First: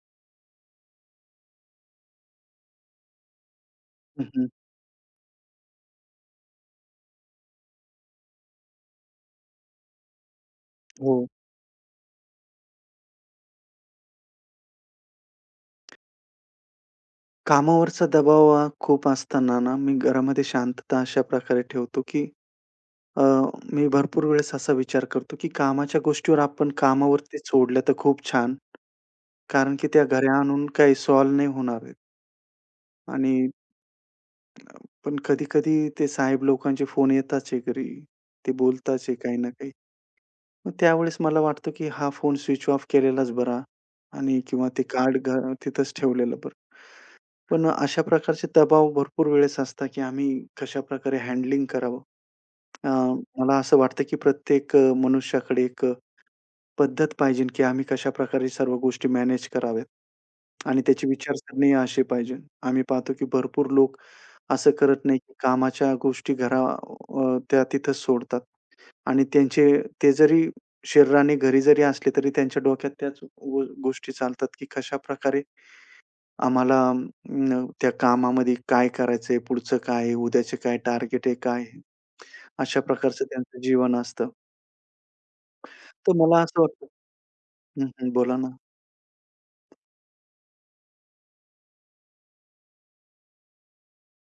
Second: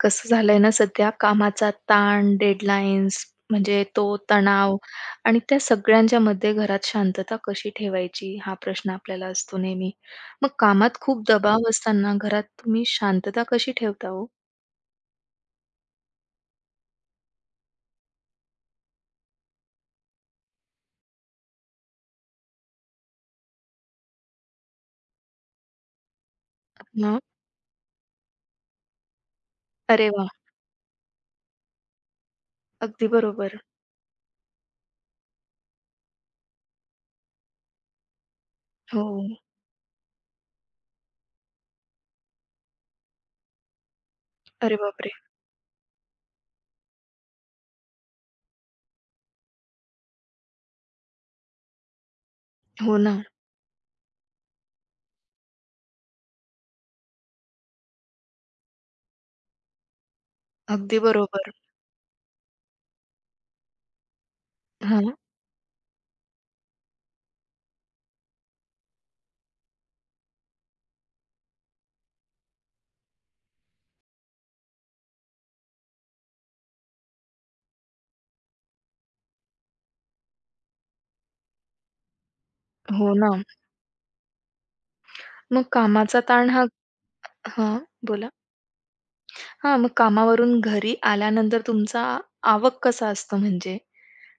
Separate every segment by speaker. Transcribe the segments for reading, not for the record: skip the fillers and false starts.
Speaker 1: कसं झालंय ना सध्या कामाचा ताण, डेडलाईन्स म्हणजे तो
Speaker 2: हं, हं.
Speaker 1: तणाव आणि त्या सगळ्यांच्या मध्ये घरात शांतता कशी ठेवायची हा प्रश्न आपल्याला असतो नेहमी. मग कामात खूप
Speaker 2: हो.
Speaker 1: दबाव असताना घरात तुम्ही शांतता कशी ठेवता हो?
Speaker 2: कामावरचा दबाव हा खूप असताना ना, मी घरामध्ये शांतता अशा प्रकारे ठेवतो, की अ, मी भरपूर वेळेस असा विचार करतो, की कामाच्या गोष्टीवर आपण
Speaker 1: मग?
Speaker 2: कामावरती सोडल्या तर खूप छान. कारण की त्या
Speaker 1: अरे वा,
Speaker 2: घरी आणून काही सॉल्व्ह नाही होणार आहेत.
Speaker 1: अगदी
Speaker 2: आणि
Speaker 1: बरोबर.
Speaker 2: पण कधी-कधी ते साहेब लोकांचे फोन येताच आहे घरी. ते बोलताच
Speaker 1: हो.
Speaker 2: आहे काही ना काही. मग त्यावेळेस मला वाटतं, की हा फोन स्विच ऑफ केलेलाच बरा आणि किंवा
Speaker 1: अरे
Speaker 2: ते
Speaker 1: बापरे!
Speaker 2: कार्ड घ तिथंच ठेवलेलं बरं. पण अशा प्रकारचे दबाव भरपूर वेळेस असतात, की आम्ही कशाप्रकारे हँडलिंग करावं. अ,
Speaker 1: हो ना.
Speaker 2: मला असं वाटतं, की प्रत्येक मनुष्याकडे एक पद्धत पाहिजे, की आम्ही कशाप्रकारे सर्व गोष्टी मॅनेज कराव्यात आणि
Speaker 1: अगदी
Speaker 2: त्याची
Speaker 1: बरोबर.
Speaker 2: विचारसरणी अशी पाहिजे. आम्ही पाहतो, की भरपूर लोक असं करत
Speaker 1: हां.
Speaker 2: नाही, की कामाच्या गोष्टी त्या तिथंच सोडतात आणि त्यांचे ते जरी शरीराने घरी जरी असले, तरी त्यांच्या डोक्यात त्याच गोष्टी चालतात, की कशाप्रकारे आम्हाला त्या कामामध्ये काय करायचंय, पुढचं काय आहे, उद्याचे काय टार्गेट आहे, काय आहे? अशा
Speaker 1: हो
Speaker 2: प्रकारचं
Speaker 1: ना.
Speaker 2: त्यांचं जीवन असतं.
Speaker 1: मग
Speaker 2: तर
Speaker 1: कामाचा
Speaker 2: मला
Speaker 1: ताण
Speaker 2: असं
Speaker 1: हा
Speaker 2: वाटतं.
Speaker 1: हां,
Speaker 2: हं, हं.
Speaker 1: बोला.
Speaker 2: बोला ना.
Speaker 1: हां, मग कामावरून घरी आल्यानंतर तुमचा आवक कसा असतो म्हणजे?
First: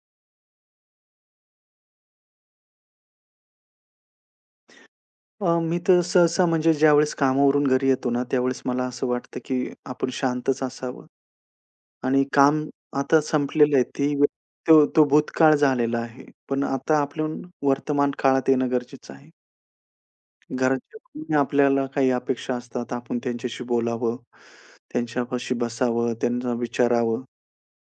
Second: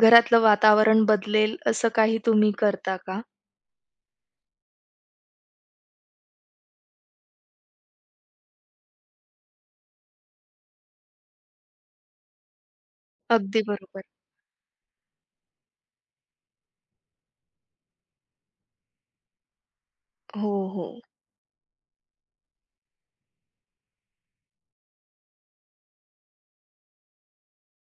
Speaker 1: घरातलं वातावरण बदलेल असं काही तुम्ही करता का?
Speaker 2: मी तर सहसा म्हणजे ज्यावेळेस कामावरून घरी येतो ना, त्यावेळेस मला असं वाटतं, की आपण शांतच असावं आणि काम आता
Speaker 1: अगदी
Speaker 2: संपलेलं आहे.
Speaker 1: बरोबर.
Speaker 2: ती वेळ, तो तो भूतकाळ झालेला आहे. पण आता आपण वर्तमान काळात येणं गरजेचं आहे.
Speaker 1: हो, हो.
Speaker 2: घरच्याकडून आपल्याला काही अपेक्षा असतात. आपण त्यांच्याशी बोलावं, त्यांच्यापाशी बसावं, त्यांना विचारावं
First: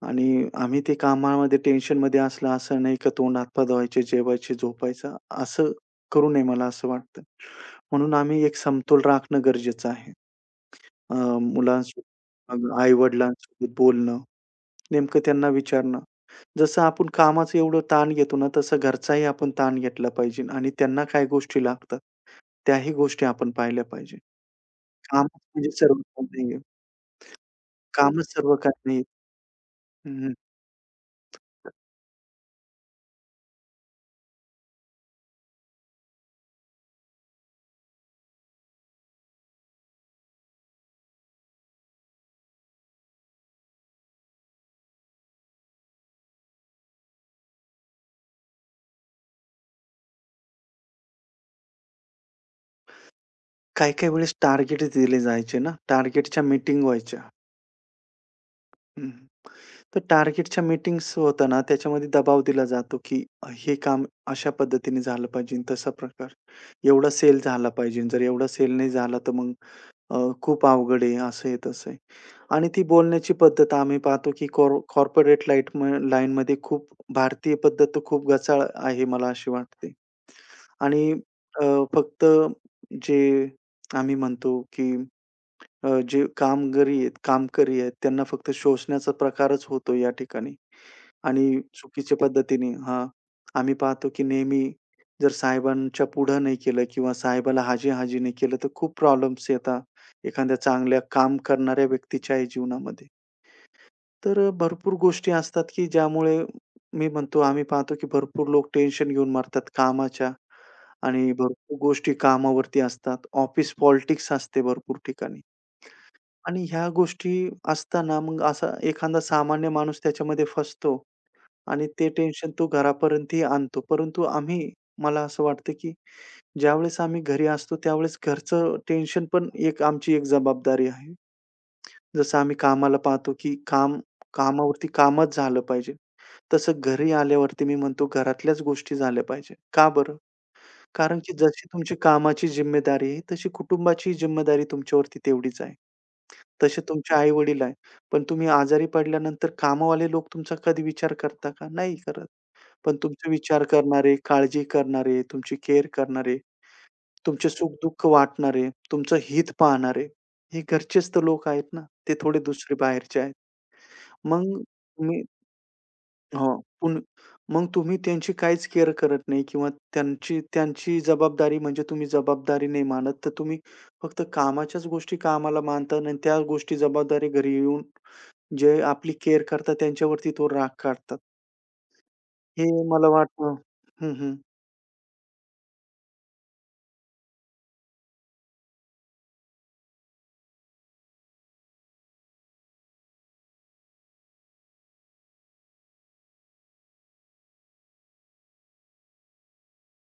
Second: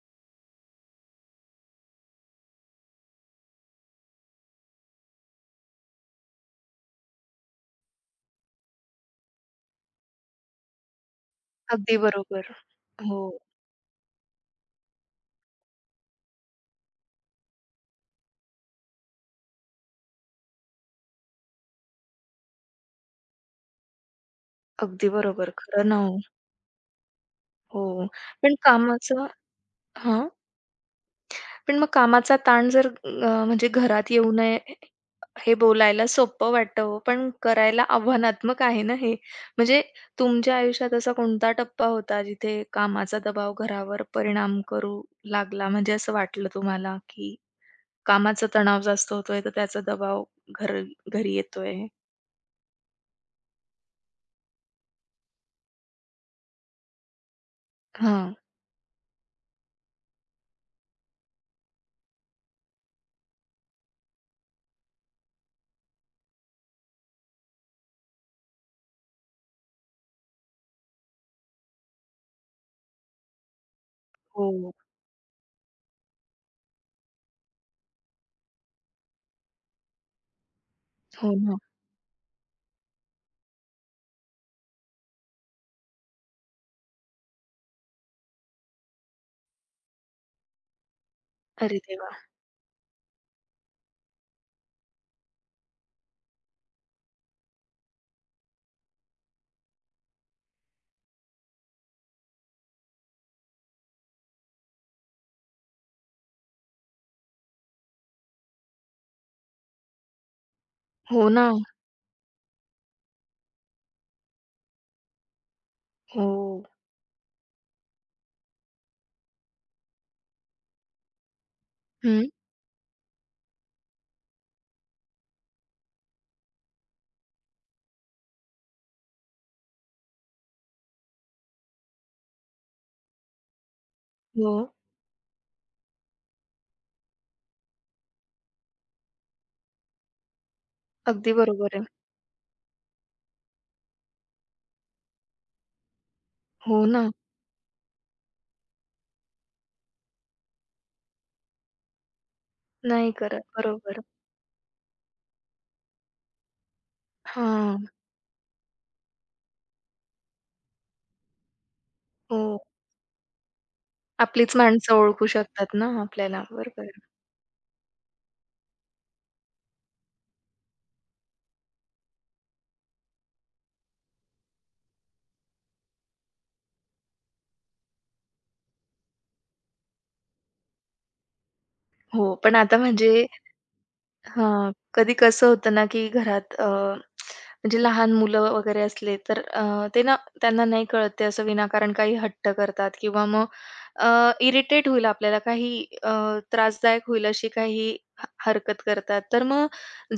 Speaker 2: आणि आम्ही ते कामामध्ये टेन्शनमध्ये असलं असं नाही का तोंड हात-पाय धुवायचे, जेवायचे, झोपायचं असं करू नये मला असं वाटतं. म्हणून आम्ही एक समतोल राखणं गरजेचं आहे. अ,
Speaker 1: अगदी बरोबर.
Speaker 2: मुलांसोबत,
Speaker 1: हो,
Speaker 2: आई-वडिलांसोबत बोलणं, नेमकं त्यांना विचारणं. जसं आपण कामाचं एवढं ताण घेतो ना, तसं घरचाही आपण ताण घेतला पाहिजे आणि त्यांना काय गोष्टी लागतात, त्याही गोष्टी आपण पाहिल्या पाहिजे.
Speaker 1: अगदी
Speaker 2: कामच
Speaker 1: बरोबर.
Speaker 2: म्हणजे
Speaker 1: खरं
Speaker 2: सर्व
Speaker 1: ना हो.
Speaker 2: काही नाहीये.
Speaker 1: हो.
Speaker 2: कामच
Speaker 1: पण
Speaker 2: सर्व काही नाहीये.
Speaker 1: कामाचं
Speaker 2: हं,
Speaker 1: हां.
Speaker 2: हं.
Speaker 1: पण मग कामाचा ताण जर म्हणजे घरात येऊ नये हे बोलायला सोपं वाटतं हो, पण करायला आव्हानात्मक आहे ना हे. म्हणजे तुमच्या आयुष्यात असा कोणता टप्पा होता जिथे कामाचा दबाव घरावर परिणाम करू लागला म्हणजे असं वाटलं तुम्हाला की कामाचा तणाव जास्त होतोय, तर त्याचा दबाव घर घरी येतोय.
Speaker 2: काही-काही वेळेस टार्गेट दिले जायचे ना, टार्गेटच्या मीटिंग व्हायच्या.
Speaker 1: हां.
Speaker 2: हं, हं. तर टार्गेटच्या मीटिंग्स होताना त्याच्यामध्ये दबाव दिला जातो, की हे काम अशा पद्धतीने झालं पाहिजे, तसा प्रकार. एवढा सेल झाला पाहिजे. जर एवढा सेल नाही झाला, तर मग अ, खूप अवघड आहे, असं आहे, तसं आहे. आणि ती बोलण्याची पद्धत आम्ही पाहतो, की
Speaker 1: हो,
Speaker 2: कॉर्पोरेट लाईट लाईनमध्ये खूप भारतीय पद्धत तर खूप गचाळ आहे, मला अशी वाटते. आणि
Speaker 1: हो ना.
Speaker 2: अ, फक्त जे आम्ही म्हणतो, की जे कामगारी आहेत कामकरी आहेत, त्यांना फक्त शोषण्याचा प्रकारच होतो या ठिकाणी. आणि
Speaker 1: अरे देवा!
Speaker 2: चुकीच्या पद्धतीने हां, आम्ही पाहतो की नेहमी जर साहेबांच्या पुढं नाही केलं किंवा साहेबाला हाजी-हाजी नाही केलं, तर खूप प्रॉब्लेम्स येतात एखाद्या चांगल्या काम करणाऱ्या व्यक्तीच्याही जीवनामध्ये. तर भरपूर गोष्टी असतात की ज्यामुळे मी म्हणतो आम्ही पाहतो की भरपूर लोक टेन्शन घेऊन मरतात कामाच्या
Speaker 1: हो
Speaker 2: आणि
Speaker 1: ना.
Speaker 2: भरपूर गोष्टी कामावरती असतात. ऑफिस पॉलिटिक्स असते भरपूर ठिकाणी.
Speaker 1: हो.
Speaker 2: आणि ह्या गोष्टी असताना मग असा एखादा सामान्य माणूस त्याच्यामध्ये फसतो आणि ते
Speaker 1: हं.
Speaker 2: टेन्शन तो घरापर्यंतही आणतो. परंतु आम्ही, मला असं वाटतं, की ज्यावेळेस आम्ही घरी असतो त्यावेळेस घरचं टेन्शन पण एक आमची एक जबाबदारी आहे. जसं आम्ही कामाला पाहतो, की काम
Speaker 1: हो.
Speaker 2: कामावरती कामच झालं पाहिजे. तसं घरी आल्यावरती मी म्हणतो घरातल्याच गोष्टी झाल्या पाहिजे. का बरं? कारण
Speaker 1: अगदी
Speaker 2: की जशी
Speaker 1: बरोबर आहे.
Speaker 2: तुमची कामाची जिम्मेदारी आहे, तशी कुटुंबाचीही जिम्मेदारी तुमच्यावरती तेवढीच आहे. तसे
Speaker 1: हो ना.
Speaker 2: तुमचे आई-वडील आहे. पण तुम्ही आजारी पडल्यानंतर कामवाले लोक तुमचा कधी विचार करता का? नाही करत. पण
Speaker 1: नाही
Speaker 2: तुमचा
Speaker 1: करत.
Speaker 2: विचार
Speaker 1: बरोबर.
Speaker 2: करणारे, काळजी करणारे, तुमची केअर करणारे, तुमचे
Speaker 1: हां.
Speaker 2: सुख-दुःख वाटणारे, तुमचं हित पाहणारे, हे घरचेच तर लोक आहेत ना. ते थोडे
Speaker 1: हो.
Speaker 2: दुसरे बाहेरचे आहेत. मग
Speaker 1: आपलीच माणसं
Speaker 2: तुम्ही,
Speaker 1: ओळखू शकतात ना आपल्याला.
Speaker 2: हो.
Speaker 1: बरोबर.
Speaker 2: पुन मग तुम्ही त्यांची काहीच केअर करत नाही किंवा त्यांची त्यांची जबाबदारी म्हणजे तुम्ही जबाबदारी नाही मानत. तर तुम्ही फक्त कामाच्याच गोष्टी कामाला मानता आणि त्या गोष्टी जबाबदारी घरी येऊन जे आपली केअर करतात त्यांच्यावरती तो राग काढतात.
Speaker 1: हो, पण
Speaker 2: हे
Speaker 1: आता
Speaker 2: मला
Speaker 1: म्हणजे
Speaker 2: वाटतं. हं, हं.
Speaker 1: हां, कधी कसं होतं ना, की घरात म्हणजे लहान मुलं वगैरे असले, तर ते ना त्यांना नाही कळत ते असं विनाकारण काही हट्ट करतात किंवा मग इरिटेट होईल आपल्याला काही अ, त्रासदायक होईल अशी काही हरकत करतात. तर मग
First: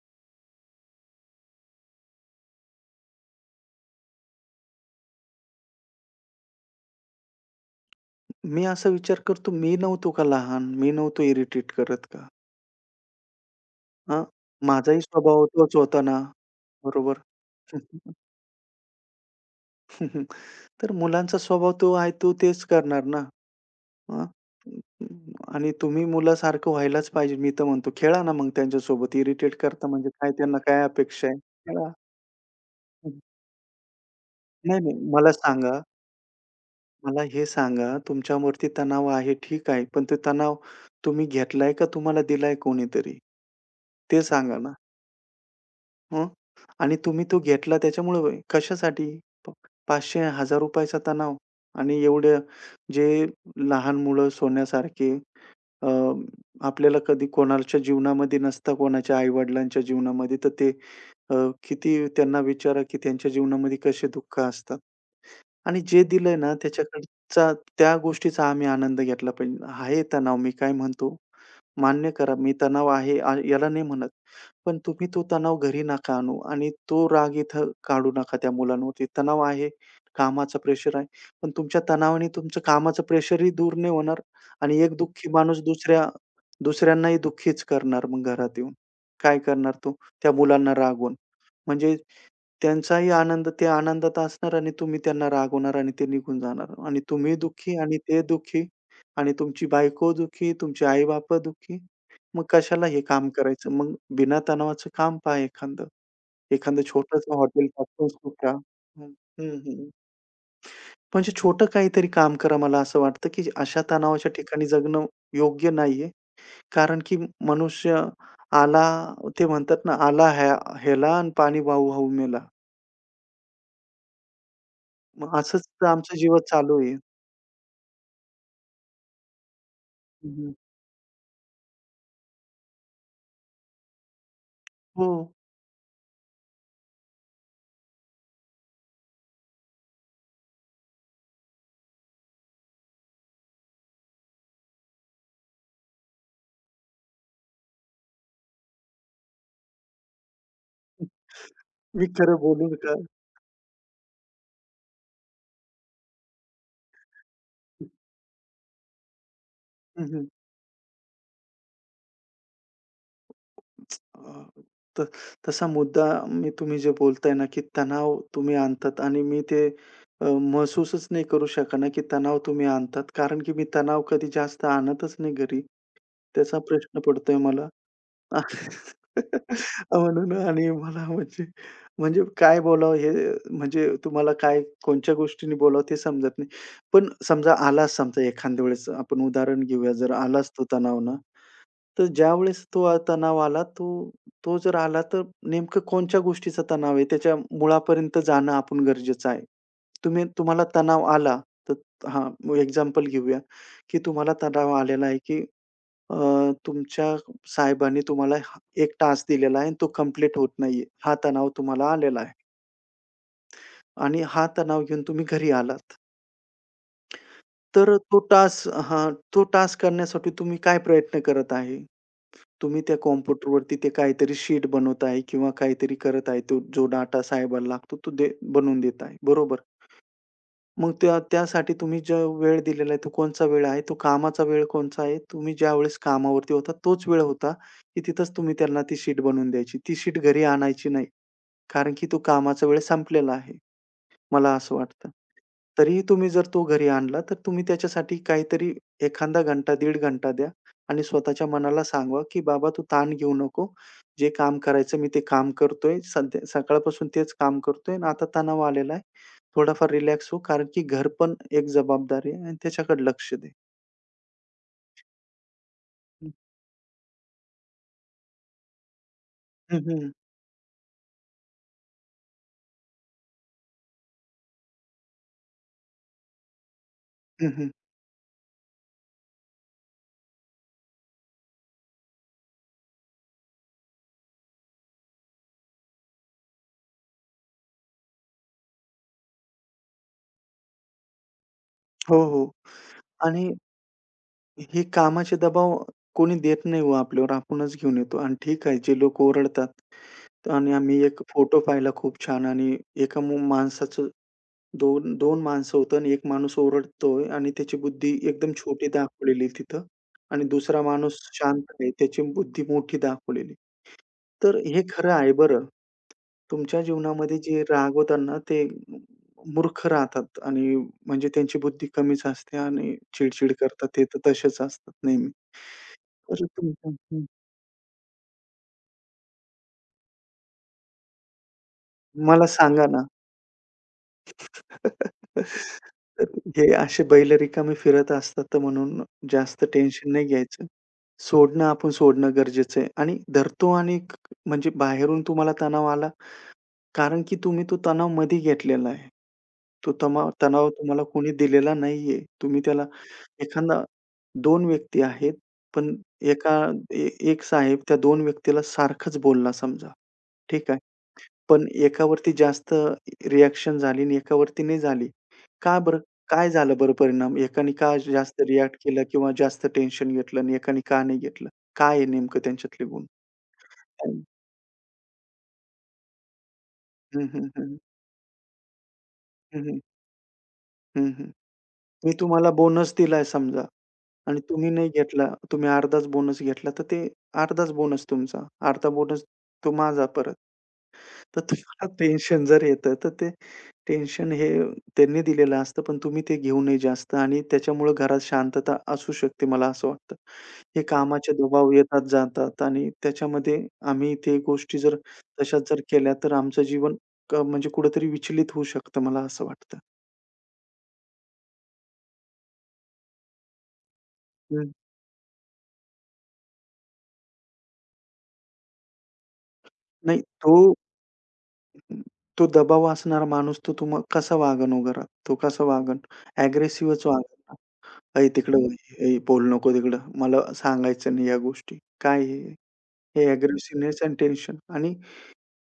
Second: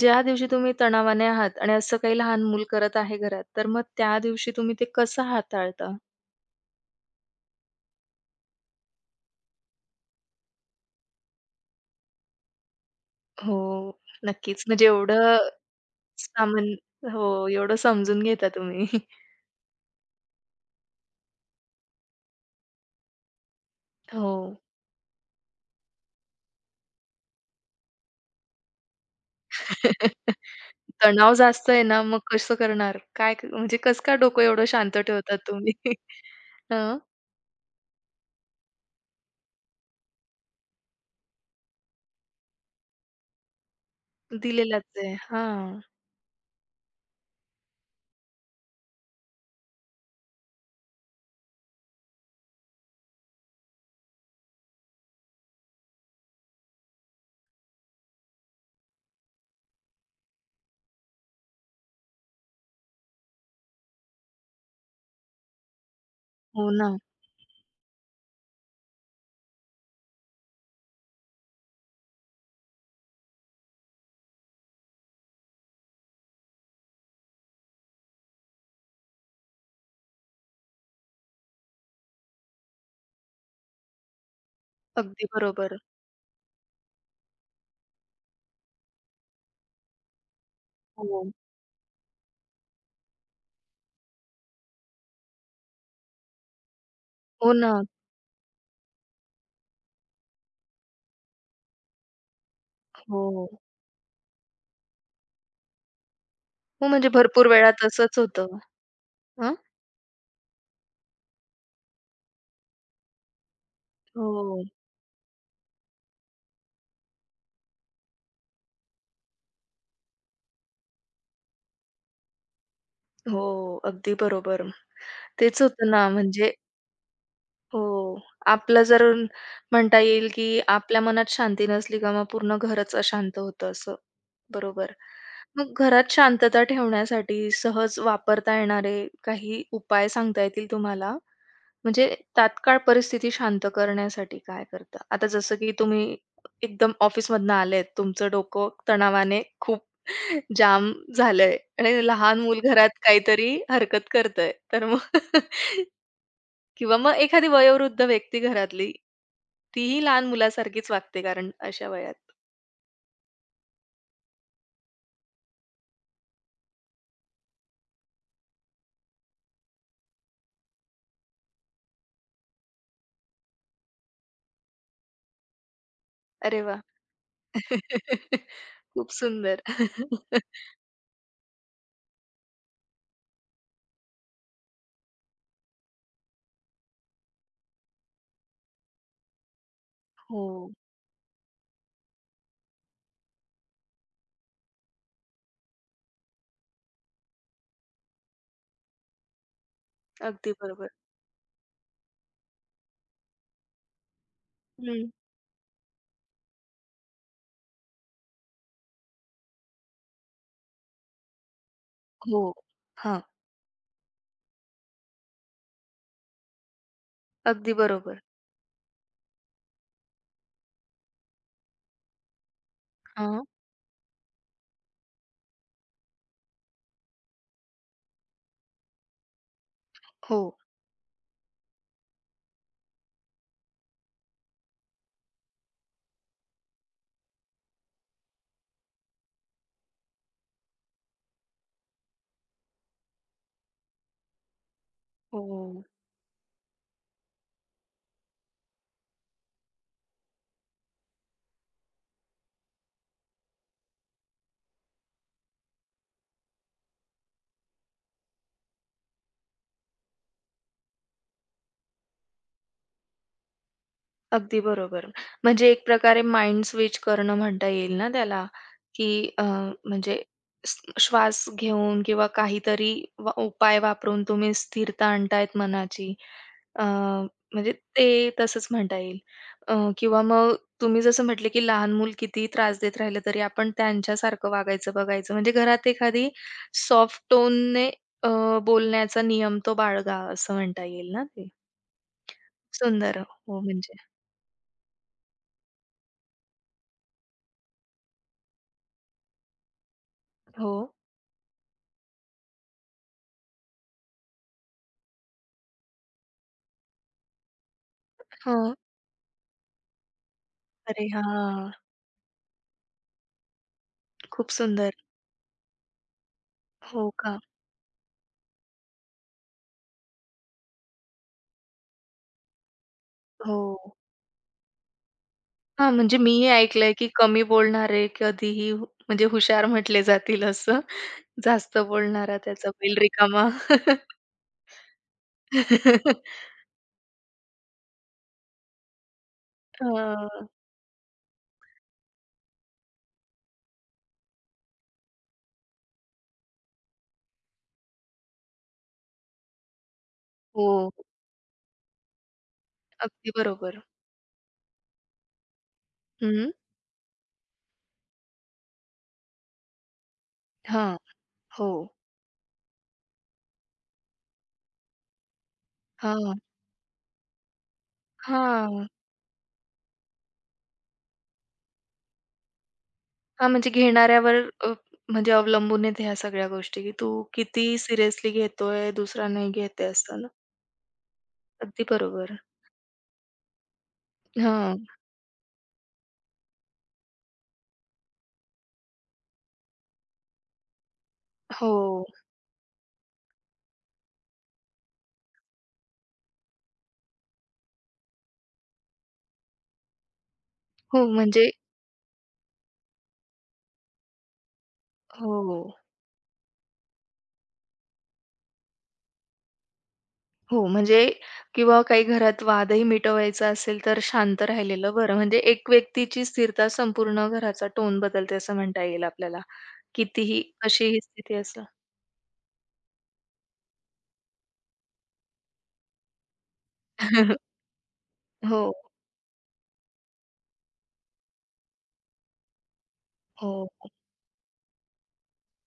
Speaker 1: ज्या दिवशी तुम्ही तणावाने आहात आणि असं काही लहान मूल करत आहे घरात, तर मग त्या दिवशी तुम्ही ते कसं हाताळता?
Speaker 2: मी असा विचार करतो, मी नव्हतो का लहान? मी नव्हतो इरिटेट करत का?
Speaker 1: हो,
Speaker 2: हां,
Speaker 1: नक्कीच. म्हणजे
Speaker 2: माझाही
Speaker 1: एवढं
Speaker 2: स्वभाव तोच होता ना,
Speaker 1: सामान
Speaker 2: बरोबर?
Speaker 1: हो, एवढं समजून घेता तुम्ही.
Speaker 2: तर मुलांचा स्वभाव तो आहे, तो तेच करणार ना. हां.
Speaker 1: हो.
Speaker 2: आणि तुम्ही मुलासारखं व्हायलाच पाहिजे. मी तर म्हणतो, खेळा ना मग त्यांच्यासोबत. इरिटेट करता म्हणजे काय? त्यांना काय अपेक्षा
Speaker 1: तणाव
Speaker 2: आहे?
Speaker 1: जास्त आहे
Speaker 2: खेळा.
Speaker 1: ना, मग कसं करणार? म्हणजे कसं काय डोकं एवढं
Speaker 2: नाही, नाही.
Speaker 1: शांत
Speaker 2: मला
Speaker 1: ठेवतात
Speaker 2: सांगा,
Speaker 1: तुम्ही? हं,
Speaker 2: मला हे सांगा, तुमच्यावरती तणाव आहे ठीक आहे. पण तो तणाव तुम्ही घेतलाय का तुम्हाला दिलाय कोणीतरी? ते सांगा ना.
Speaker 1: दिलेलाच आहे. हां.
Speaker 2: हं. आणि तुम्ही तो घेतला त्याच्यामुळं होय. कशासाठी? प ₹500, ₹1000 तणाव आणि एवढ्या जे लहान मुलं सोन्यासारखे, अ, आपल्याला कधी कोणाच्या जीवनामध्ये नसता, कोणाच्या आई-वडिलांच्या जीवनामध्ये. तर ते अ, किती त्यांना विचारा, की त्यांच्या जीवनामध्ये कसे दुःख असतात. आणि जे दिलंय ना, हं,
Speaker 1: हो ना,
Speaker 2: त्याच्याकडचा त्या गोष्टीचा आम्ही आनंद घेतला पाहिजे. आहे तणाव, मी काय म्हणतो, मान्य करा, मी तणाव आहे याला नाही म्हणत. पण तुम्ही तो तणाव घरी नका आणू आणि तो राग इथं काढू नका त्या मुलांवरती. तणाव आहे, कामाचं प्रेशर आहे, पण तुमच्या तणावाने तुमचं कामाचं प्रेशरही दूर नाही होणार आणि एक
Speaker 1: अगदी
Speaker 2: दुःखी माणूस
Speaker 1: बरोबर.
Speaker 2: दुसऱ्यांनाही दुःखीच करणार मग घरात येऊन. काय करणार तो त्या मुलांना रागवून.
Speaker 1: हो.
Speaker 2: म्हणजे त्यांचाही आनंद ते आनंदात असणार आणि तुम्ही त्यांना रागवणार आणि ते निघून जाणार आणि तुम्ही
Speaker 1: हो ना.
Speaker 2: दुःखी आणि ते दुःखी आणि तुमची बायको दुःखी, तुमचे आई-बाप दुःखी. मग कशाला हे काम
Speaker 1: हो.
Speaker 2: करायचं? मग बिना तणावाचं काम पहा एखादं. एखादं
Speaker 1: हो, म्हणजे
Speaker 2: छोटंसं
Speaker 1: भरपूर
Speaker 2: हॉटेल
Speaker 1: वेळा
Speaker 2: टाकून
Speaker 1: तसंच होतं.
Speaker 2: सुद्धा हं, हं,
Speaker 1: हं.
Speaker 2: हं. म्हणजे छोटं काहीतरी काम करा. मला असं वाटतं, की अशा तणावाच्या
Speaker 1: हो,
Speaker 2: ठिकाणी जगणं योग्य नाहीये. कारण की मनुष्य आला, ते म्हणतात ना, आला ह्याला आणि पाणी वाहू वाहू मेला.
Speaker 1: हो. अगदी बरोबर.
Speaker 2: मग
Speaker 1: तेच
Speaker 2: असंच तर
Speaker 1: होतं ना
Speaker 2: आमचं जीवन
Speaker 1: म्हणजे
Speaker 2: चालू आहे.
Speaker 1: हो. आपलं जर म्हणता येईल,
Speaker 2: हं, हं.
Speaker 1: की आपल्या मनात शांती नसली का मग पूर्ण घरच अशांत होतं असं. बरोबर.
Speaker 2: हो.
Speaker 1: मग घरात शांतता ठेवण्यासाठी सहज वापरता येणारे काही उपाय सांगता येतील तुम्हाला? म्हणजे तात्काळ परिस्थिती शांत करण्यासाठी काय करता? आता जसं की तुम्ही एकदम ऑफिसमधनं आलेत, तुमचं डोकं तणावाने खूप जाम झालंय
Speaker 2: मी
Speaker 1: आणि
Speaker 2: खरं
Speaker 1: लहान मूल
Speaker 2: बोलू
Speaker 1: घरात
Speaker 2: का?
Speaker 1: काहीतरी हरकत करतंय. तर मग किंवा मग एखादी वयोवृद्ध व्यक्ती घरातली, तीही
Speaker 2: हं,
Speaker 1: लहान
Speaker 2: हं.
Speaker 1: मुलासारखीच वागते कारण अशा वयात.
Speaker 2: अ, त तसा मुद्दा, मी तुम्ही जे बोलताय ना, की तणाव तुम्ही आणतात आणि मी ते अ, महसूसच नाही करू शकणार, की तणाव तुम्ही आणतात. कारण की मी तणाव कधी जास्त आणतच नाही घरी. त्याचा
Speaker 1: अरे वा,
Speaker 2: प्रश्न पडतोय मला.
Speaker 1: खूप सुंदर.
Speaker 2: म्हणून आणि मला म्हणजे, म्हणजे काय बोलावं हे, म्हणजे तुम्हाला काय कोणत्या गोष्टीने बोलावं ते समजत नाही. पण समजा एखाद्या वेळेस आपण उदाहरण घेऊया. जर आलाच तो
Speaker 1: हो,
Speaker 2: तणाव ना, तर ज्यावेळेस तो तणाव आला, तो तो जर आला, तर नेमकं कोणत्या गोष्टीचा तणाव आहे? त्याच्या मुळापर्यंत जाणं आपण गरजेचं आहे. तुम्ही,
Speaker 1: अगदी
Speaker 2: तुम्हाला
Speaker 1: बरोबर.
Speaker 2: तणाव आला, तर हां, मग एक्झाम्पल घेऊया, की तुम्हाला तणाव आलेला
Speaker 1: हं.
Speaker 2: आहे, की अ, तुमच्या साहेबांनी तुम्हाला हा एक टास्क दिलेला आहे आणि तो कंप्लीट होत नाहीये. हा तणाव तुम्हाला आलेला आहे
Speaker 1: हो. हां,
Speaker 2: आणि हा तणाव घेऊन तुम्ही घरी आलात.
Speaker 1: अगदी
Speaker 2: तर तो
Speaker 1: बरोबर.
Speaker 2: टास्क हां, तो टास्क करण्यासाठी तुम्ही काय प्रयत्न करत आहे? तुम्ही त्या
Speaker 1: हां.
Speaker 2: कॉम्प्युटरवरती ते काहीतरी शीट बनवत आहे किंवा काहीतरी करत आहे. तो जो डाटा साहेबाला लागतो तो बनवून देत आहे. बरोबर.
Speaker 1: हो.
Speaker 2: मग त्या त्यासाठी तुम्ही जो वेळ दिलेला आहे, तो कोणचा वेळ आहे? तो कामाचा वेळ कोणचा आहे? तुम्ही ज्यावेळेस कामावरती होता तोच वेळ होता, की तिथंच तुम्ही त्यांना ती शीट बनवून द्यायची. ती शीट घरी आणायची नाही. कारण की तो कामाचा वेळ संपलेला आहे. मला असं वाटतं.
Speaker 1: हो.
Speaker 2: तरीही तुम्ही जर तो घरी आणला, तर तुम्ही त्याच्यासाठी काहीतरी एखादा घंटा, दीड घंटा द्या आणि स्वतःच्या मनाला सांगवा, की "बाबा तू ताण घेऊ नको. जे काम करायचं मी ते काम करतोय. सध्या सकाळपासून तेच काम करतोय आणि आता तणाव आलेला आहे. थोडाफार रिलॅक्स हो, कारण की घर पण एक जबाबदारी आहे आणि त्याच्याकडे लक्ष दे."
Speaker 1: अगदी बरोबर. म्हणजे एक प्रकारे
Speaker 2: हं.
Speaker 1: माइंड स्विच करणं म्हणता येईल ना त्याला, की
Speaker 2: हं, हं.
Speaker 1: म्हणजे श्वास घेऊन किंवा काहीतरी उपाय वापरून तुम्ही स्थिरता आणतायत मनाची. अ,
Speaker 2: हं,
Speaker 1: म्हणजे ते तसंच म्हणता येईल. किंवा मग तुम्ही जसं म्हटले, की लहान मूल कितीही त्रास देत राहिलं तरी आपण त्यांच्यासारखं वागायचं बघायचं. म्हणजे घरात एखादी सॉफ्ट टोनने बोलण्याचा नियम तो बाळगा असं म्हणता येईल ना ते.
Speaker 2: हो, हो.
Speaker 1: सुंदर.
Speaker 2: आणि
Speaker 1: हो म्हणजे.
Speaker 2: हे कामाचे दबाव कोणी देत नाही हो आपल्यावर, आपणच घेऊन येतो. आणि ठीक आहे, जे लोक ओरडतात आणि
Speaker 1: हो.
Speaker 2: आम्ही एक फोटो पाहिला खूप छान आणि एका माणसाचं 2 2 माणसं होतं आणि 1 माणूस ओरडतोय आणि त्याची बुद्धी एकदम
Speaker 1: हो.
Speaker 2: छोटी दाखवलेली तिथं आणि दुसरा
Speaker 1: अरे
Speaker 2: माणूस
Speaker 1: हां!
Speaker 2: शांत आहे, त्याची बुद्धी मोठी दाखवलेली.
Speaker 1: खूप
Speaker 2: तर हे
Speaker 1: सुंदर.
Speaker 2: खरं आहे बरं. तुमच्या
Speaker 1: हो
Speaker 2: जीवनामध्ये
Speaker 1: का?
Speaker 2: जे रागवतात ते मूर्ख राहतात आणि म्हणजे त्यांची बुद्धी कमीच असते आणि चिड-चिड करतात.
Speaker 1: हो.
Speaker 2: ते तर तसेच असतात नेहमी.
Speaker 1: हां, म्हणजे
Speaker 2: तर
Speaker 1: मीही ऐकलंय
Speaker 2: तुमचं
Speaker 1: की
Speaker 2: हं,
Speaker 1: कमी बोलणारे कधीही म्हणजे हुशार म्हटले जातील असं. जास्त बोलणारा
Speaker 2: मला
Speaker 1: त्याचा
Speaker 2: सांगा
Speaker 1: बैल
Speaker 2: ना,
Speaker 1: रिकामा.
Speaker 2: तर हे असे बैल रिकामे फिरत असतात, तर म्हणून जास्त टेन्शन नाही
Speaker 1: हां.
Speaker 2: घ्यायचं. सोडणं गरजेचं आहे आणि धरतो आणि म्हणजे बाहेरून तुम्हाला तणाव आला, कारण की तुम्ही तो तणाव मध्ये घेतलेला आहे. तो तमाव
Speaker 1: हो.
Speaker 2: तणाव तुम्हाला कोणी दिलेला नाहीये. तुम्ही त्याला
Speaker 1: अगदी बरोबर.
Speaker 2: एखादा, 2 व्यक्ती आहेत, पण
Speaker 1: हं.
Speaker 2: एका एक साहेब त्या 2 व्यक्तीला सारखंच बोलला समजा. ठीक आहे.
Speaker 1: हां.
Speaker 2: पण
Speaker 1: हो.
Speaker 2: एकावरती जास्त रिएक्शन झाली आणि एकावरती नाही झाली. का बरं?
Speaker 1: हां.
Speaker 2: काय झालं बरं परिणाम? एकाने का जास्त रिएक्ट
Speaker 1: हां.
Speaker 2: केलं किंवा जास्त टेन्शन घेतलं आणि एकाने का नाही घेतलं? काय आहे नेमकं त्यांच्यातले गुण?
Speaker 1: हां, म्हणजे घेणाऱ्यावर अ, म्हणजे अवलंबून आहेत ह्या सगळ्या गोष्टी, की तू
Speaker 2: हं, हं, हं,
Speaker 1: किती
Speaker 2: हं.
Speaker 1: सिरियसली घेतोय, दुसरा नाही
Speaker 2: हं,
Speaker 1: घेत
Speaker 2: हं.
Speaker 1: आहे अगदी
Speaker 2: मी
Speaker 1: बरोबर.
Speaker 2: तुम्हाला बोनस दिलाय समजा आणि तुम्ही
Speaker 1: हां.
Speaker 2: नाही घेतला, तुम्ही अर्धाच बोनस घेतला, तर ते अर्धाच बोनस तुमचा, अर्धा बोनस तो माझा परत. तर तुम्हाला
Speaker 1: हो.
Speaker 2: टेन्शन जर येतं, तर ते टेन्शन हे त्यांनी दिलेलं असतं, पण तुम्ही ते घेऊ नये जास्त आणि त्याच्यामुळं घरात शांतता असू शकते, मला असं वाटतं. हे
Speaker 1: हो,
Speaker 2: कामाचे
Speaker 1: म्हणजे
Speaker 2: दबाव येतात, जातात आणि त्याच्यामध्ये आम्ही ते गोष्टी जर
Speaker 1: हो.
Speaker 2: तशाच केल्या, तर आमचं जीवन म्हणजे कुठेतरी विचलित होऊ शकतं, मला असं वाटतं.
Speaker 1: हो, म्हणजे किंवा काही घरात वादही मिटवायचा असेल, तर शांत
Speaker 2: हं.
Speaker 1: राहिलेलं बरं. म्हणजे एक व्यक्तीची स्थिरता संपूर्ण घराचा टोन बदलते असं म्हणता येईल आपल्याला.
Speaker 2: नाही,
Speaker 1: कितीही
Speaker 2: तो
Speaker 1: कशीही स्थिती असो.
Speaker 2: तो दबाव असणारा माणूस तो तुम्हा कसा वागेल हो घरात? तो कसा वागेल? अग्रेसिव्हच वागेल ना. "ऐ तिकडं
Speaker 1: हो,
Speaker 2: हं. वळ, ऐ बोलू नको तिकडं. मला सांगायचं नाही या गोष्टी." काय हे? हे
Speaker 1: हो.
Speaker 2: अग्रेसिव्हनेस आणि टेन्शन आणि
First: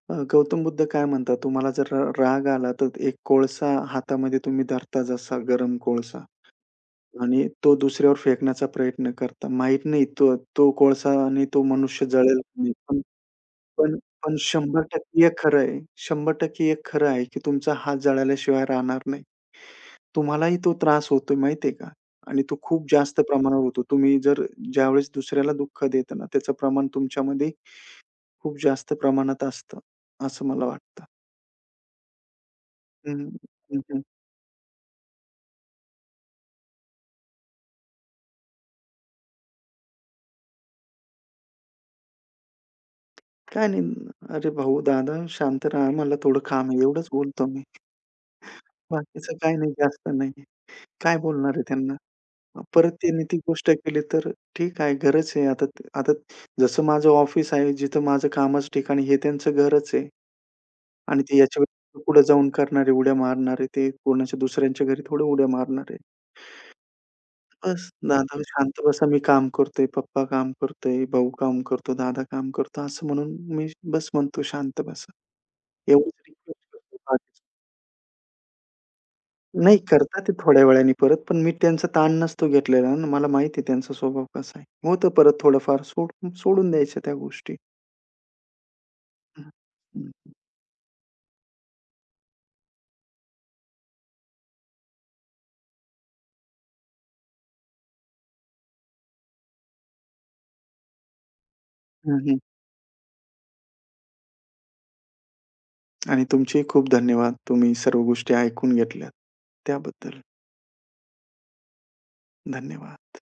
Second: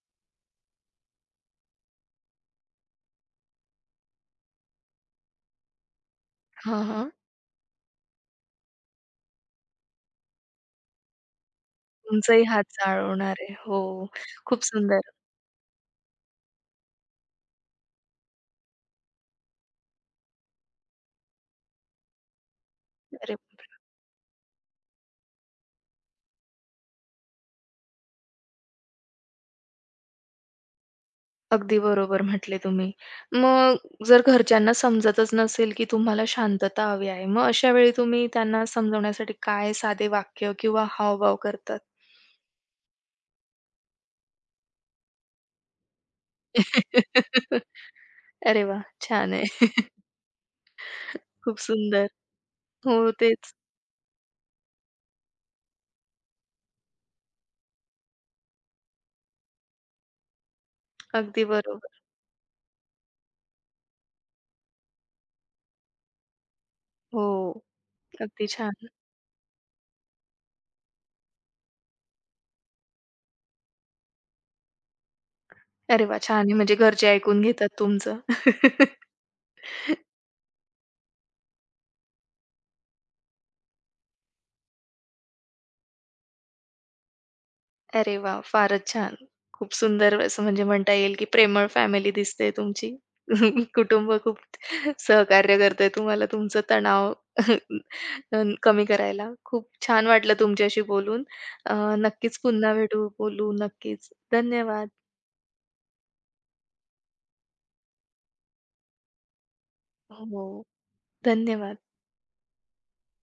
Speaker 2: गौतम बुद्ध काय म्हणतात, तुम्हाला जर राग आला, तर एक कोळसा हातामध्ये तुम्ही धरता जसा गरम कोळसा
Speaker 1: हां, हां.
Speaker 2: आणि तो दुसऱ्यावर फेकण्याचा प्रयत्न करता. माहीत नाही तो तो कोळसा आणि तो मनुष्य जळेल
Speaker 1: तुमचाही
Speaker 2: की
Speaker 1: हात
Speaker 2: नाही. पण
Speaker 1: चाळवणार आहे. हो,
Speaker 2: पण पण
Speaker 1: खूप सुंदर.
Speaker 2: 100% हे खरं आहे. 100% हे खरं आहे, की तुमचा हात जळाल्याशिवाय राहणार नाही. तुम्हालाही तो त्रास होतो माहिती आहे का? आणि तो खूप जास्त
Speaker 1: अरे
Speaker 2: प्रमाणावर
Speaker 1: बापरे!
Speaker 2: होतो. तुम्ही जर ज्यावेळेस दुसऱ्याला दुःख देता ना, त्याचं प्रमाण तुमच्यामध्ये खूप जास्त प्रमाणात असतं, असं मला वाटतं.
Speaker 1: अगदी बरोबर म्हटले तुम्ही.
Speaker 2: हं, हं,
Speaker 1: मग जर घरच्यांना समजतच नसेल, की तुम्हाला शांतता हवी आहे, मग अशा वेळी तुम्ही त्यांना समजवण्यासाठी काय साधे वाक्य किंवा हावभाव करतात?
Speaker 2: काय नाही. अरे भाऊ, दादा शांत राहा. मला थोडं काम आहे. एवढंच बोलतो मी.
Speaker 1: अरे वा, छान
Speaker 2: बाकीचं काही
Speaker 1: आहे.
Speaker 2: नाही, जास्त नाही. काय बोलणार
Speaker 1: खूप
Speaker 2: आहे त्यांना?
Speaker 1: सुंदर.
Speaker 2: परत
Speaker 1: हो,
Speaker 2: त्यांनी ती
Speaker 1: तेच.
Speaker 2: गोष्ट केली तर ठीक आहे, घरच आहे. आता आता जसं माझं ऑफिस आहे, जिथं माझं कामाचं ठिकाण आहे, हे त्यांचं घरच आहे आणि ते
Speaker 1: अगदी
Speaker 2: याच्या
Speaker 1: बरोबर.
Speaker 2: पुढे जाऊन करणारे, उड्या मारणारे, ते कोणाच्या दुसऱ्यांच्या घरी थोडे उड्या मारणार,
Speaker 1: हो,
Speaker 2: बस दादा
Speaker 1: अगदी छान.
Speaker 2: शांत बसा, मी काम करतोय, पप्पा काम करतोय, भाऊ काम करतो, दादा काम करतो, असं म्हणून मी बस म्हणतो शांत बसा.
Speaker 1: अरे वा,
Speaker 2: एवढीच
Speaker 1: छान आहे म्हणजे
Speaker 2: रिक्वेस्ट
Speaker 1: घरचे
Speaker 2: करतो.
Speaker 1: ऐकून घेतात तुमचं.
Speaker 2: नाही करतात ते थोड्या वेळाने परत, पण मी त्यांचा ताण नसतो घेतलेला ना. मला माहिती आहे त्यांचा स्वभाव कसा आहे. होतं परत थोडंफार सोडून द्यायच्या त्या गोष्टी.
Speaker 1: अरे वाह! फारच छान.
Speaker 2: हं,
Speaker 1: खूप सुंदर असं म्हणजे म्हणता येईल, की प्रेमळ फॅमिली दिसते तुमची. कुटुंब खूप सहकार्य करतंय तुम्हाला तुमचा तणाव अ, कमी करायला. खूप छान वाटलं तुमच्याशी बोलून.
Speaker 2: हं, हं,
Speaker 1: नक्कीच
Speaker 2: हं.
Speaker 1: पुन्हा भेटू, बोलू नक्कीच. धन्यवाद.
Speaker 2: आणि तुमचेही खूप धन्यवाद. तुम्ही सर्व गोष्टी ऐकून घेतल्यात. त्याबद्दल
Speaker 1: हो. धन्यवाद.
Speaker 2: धन्यवाद.